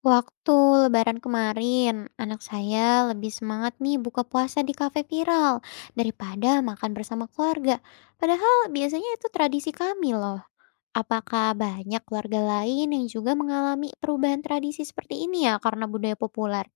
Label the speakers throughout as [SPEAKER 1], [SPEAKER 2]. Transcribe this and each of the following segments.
[SPEAKER 1] Waktu lebaran kemarin, anak saya lebih semangat nih buka puasa di kafe viral daripada makan bersama keluarga. Padahal biasanya itu tradisi kami loh. Apakah banyak keluarga lain yang juga mengalami perubahan tradisi seperti ini ya karena budaya populer?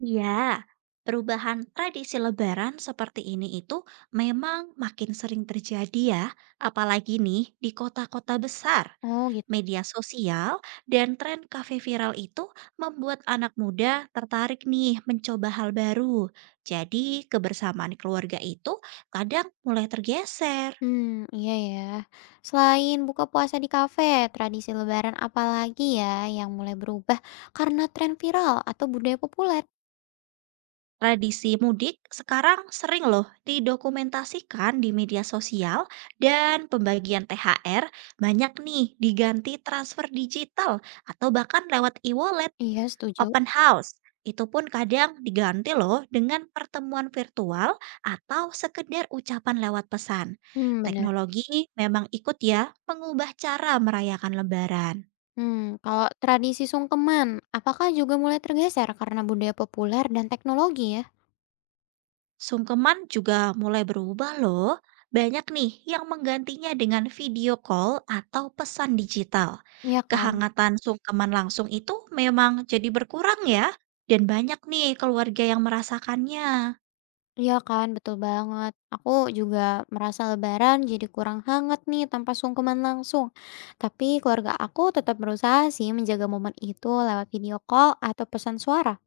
[SPEAKER 2] Ya, perubahan tradisi Lebaran seperti ini itu memang makin sering terjadi ya, apalagi nih di kota-kota besar.
[SPEAKER 1] Oh gitu.
[SPEAKER 2] Media sosial dan tren kafe viral itu membuat anak muda tertarik nih mencoba hal baru. Jadi, kebersamaan keluarga itu kadang mulai tergeser.
[SPEAKER 1] Iya ya. Selain buka puasa di kafe, tradisi lebaran apa lagi ya yang mulai berubah karena tren viral atau budaya populer?
[SPEAKER 2] Tradisi mudik sekarang sering loh didokumentasikan di media sosial, dan pembagian THR banyak nih diganti transfer digital atau bahkan lewat e-wallet,
[SPEAKER 1] Iya, setuju.
[SPEAKER 2] open house. Itu pun kadang diganti loh dengan pertemuan virtual atau sekedar ucapan lewat pesan.
[SPEAKER 1] Hmm, benar.
[SPEAKER 2] Teknologi memang ikut ya mengubah cara merayakan lebaran.
[SPEAKER 1] Kalau tradisi sungkeman, apakah juga mulai tergeser karena budaya populer dan teknologi ya?
[SPEAKER 2] Sungkeman juga mulai berubah loh. Banyak nih yang menggantinya dengan video call atau pesan digital.
[SPEAKER 1] Iya kan?
[SPEAKER 2] Kehangatan sungkeman langsung itu memang jadi berkurang ya. Dan banyak nih keluarga yang merasakannya.
[SPEAKER 1] Iya kan, betul banget. Aku juga merasa lebaran jadi kurang hangat nih tanpa sungkeman langsung. Tapi keluarga aku tetap berusaha sih menjaga momen itu lewat video call atau pesan suara.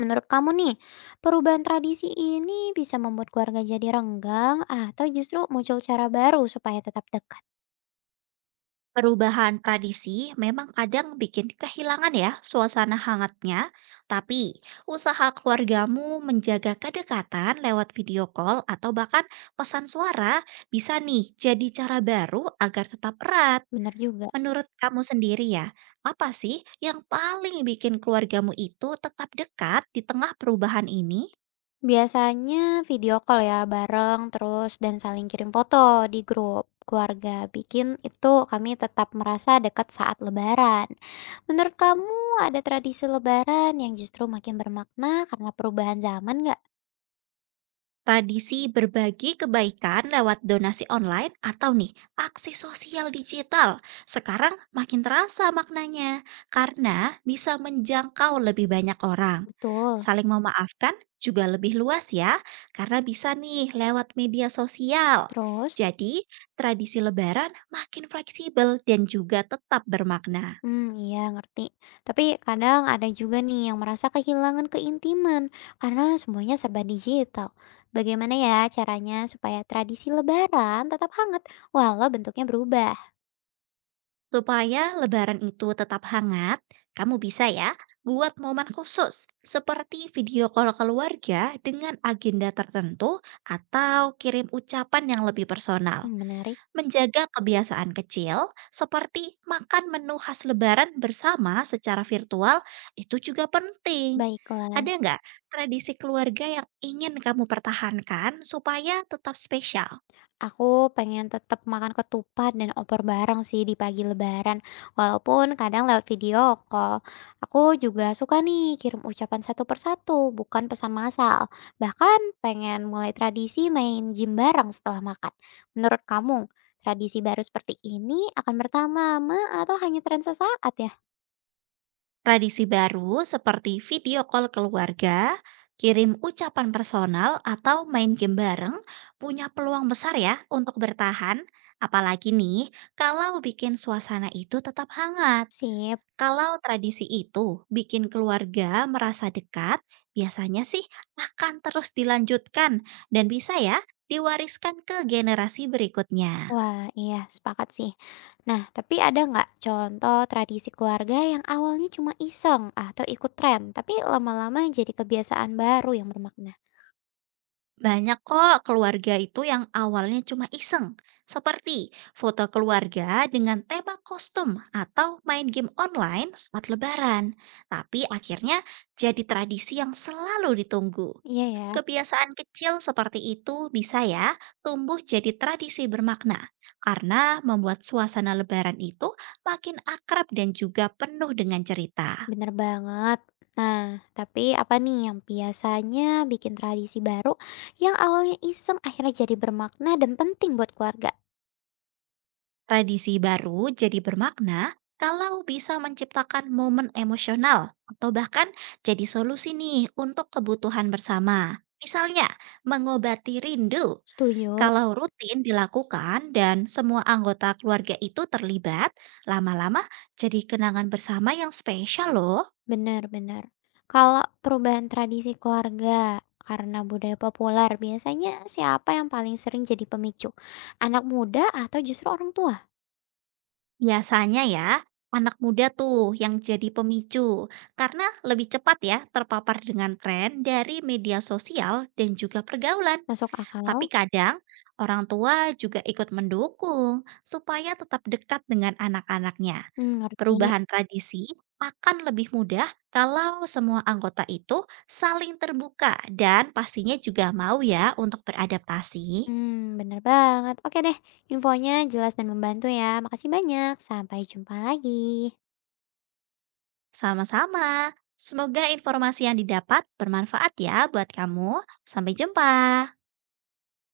[SPEAKER 1] Menurut kamu nih, perubahan tradisi ini bisa membuat keluarga jadi renggang atau justru muncul cara baru supaya tetap dekat?
[SPEAKER 2] Perubahan tradisi memang kadang bikin kehilangan ya suasana hangatnya. Tapi usaha keluargamu menjaga kedekatan lewat video call atau bahkan pesan suara bisa nih jadi cara baru agar tetap erat.
[SPEAKER 1] Benar juga.
[SPEAKER 2] Menurut kamu sendiri ya, apa sih yang paling bikin keluargamu itu tetap dekat di tengah perubahan ini?
[SPEAKER 1] Biasanya video call ya bareng terus dan saling kirim foto di grup keluarga. Bikin itu kami tetap merasa dekat saat lebaran. Menurut kamu ada tradisi lebaran yang justru makin bermakna karena perubahan zaman nggak?
[SPEAKER 2] Tradisi berbagi kebaikan lewat donasi online atau nih aksi sosial digital sekarang makin terasa maknanya karena bisa menjangkau lebih banyak orang.
[SPEAKER 1] Betul.
[SPEAKER 2] Saling memaafkan juga lebih luas ya karena bisa nih lewat media sosial.
[SPEAKER 1] Terus?
[SPEAKER 2] Jadi, tradisi lebaran makin fleksibel dan juga tetap bermakna.
[SPEAKER 1] Iya ngerti. Tapi kadang ada juga nih yang merasa kehilangan keintiman karena semuanya serba digital. Bagaimana ya caranya supaya tradisi lebaran tetap hangat walau bentuknya berubah?
[SPEAKER 2] Supaya lebaran itu tetap hangat, kamu bisa ya buat momen khusus seperti video call keluarga dengan agenda tertentu atau kirim ucapan yang lebih personal.
[SPEAKER 1] Mmm, menarik.
[SPEAKER 2] Menjaga kebiasaan kecil seperti makan menu khas lebaran bersama secara virtual itu juga penting.
[SPEAKER 1] Baiklah,
[SPEAKER 2] Ada nggak tradisi keluarga yang ingin kamu pertahankan supaya tetap spesial?
[SPEAKER 1] aku pengen tetap makan ketupat dan opor bareng sih di pagi lebaran, walaupun kadang lewat video call. Aku juga suka nih kirim ucapan satu persatu, bukan pesan massal. Bahkan pengen mulai tradisi main gym bareng setelah makan. Menurut kamu, tradisi baru seperti ini akan bertambah ma atau hanya tren sesaat ya?
[SPEAKER 2] Tradisi baru seperti video call keluarga, kirim ucapan personal, atau main game bareng punya peluang besar ya untuk bertahan. Apalagi nih, kalau bikin suasana itu tetap hangat.
[SPEAKER 1] Sip.
[SPEAKER 2] Kalau tradisi itu bikin keluarga merasa dekat, biasanya sih akan terus dilanjutkan dan bisa ya diwariskan ke generasi berikutnya.
[SPEAKER 1] Wah, iya sepakat sih. Nah, tapi ada nggak contoh tradisi keluarga yang awalnya cuma iseng atau ikut tren, tapi lama-lama jadi kebiasaan baru yang bermakna?
[SPEAKER 2] Banyak kok keluarga itu yang awalnya cuma iseng, seperti foto keluarga dengan tema kostum atau main game online saat Lebaran, tapi akhirnya jadi tradisi yang selalu ditunggu.
[SPEAKER 1] Iya ya,
[SPEAKER 2] Kebiasaan kecil seperti itu bisa ya tumbuh jadi tradisi bermakna karena membuat suasana Lebaran itu makin akrab dan juga penuh dengan cerita.
[SPEAKER 1] bener banget. Nah, tapi apa nih yang biasanya bikin tradisi baru yang awalnya iseng akhirnya jadi bermakna dan penting buat keluarga?
[SPEAKER 2] Tradisi baru jadi bermakna kalau bisa menciptakan momen emosional atau bahkan jadi solusi nih untuk kebutuhan bersama. Misalnya, mengobati rindu.
[SPEAKER 1] Setuju.
[SPEAKER 2] Kalau rutin dilakukan dan semua anggota keluarga itu terlibat, lama-lama jadi kenangan bersama yang spesial loh.
[SPEAKER 1] Benar-benar. Kalau perubahan tradisi keluarga karena budaya populer, biasanya siapa yang paling sering jadi pemicu? Anak muda atau justru orang tua?
[SPEAKER 2] Biasanya ya, anak muda tuh yang jadi pemicu karena lebih cepat ya terpapar dengan tren dari media sosial dan juga pergaulan.
[SPEAKER 1] Masuk
[SPEAKER 2] Tapi
[SPEAKER 1] akal?
[SPEAKER 2] kadang orang tua juga ikut mendukung supaya tetap dekat dengan anak-anaknya.
[SPEAKER 1] Mmm, ngerti.
[SPEAKER 2] Perubahan tradisi akan lebih mudah kalau semua anggota itu saling terbuka dan pastinya juga mau ya untuk beradaptasi.
[SPEAKER 1] Bener banget. Oke deh, infonya jelas dan membantu ya. Makasih banyak, sampai jumpa lagi.
[SPEAKER 2] Sama-sama. Semoga informasi yang didapat bermanfaat ya buat kamu. Sampai jumpa.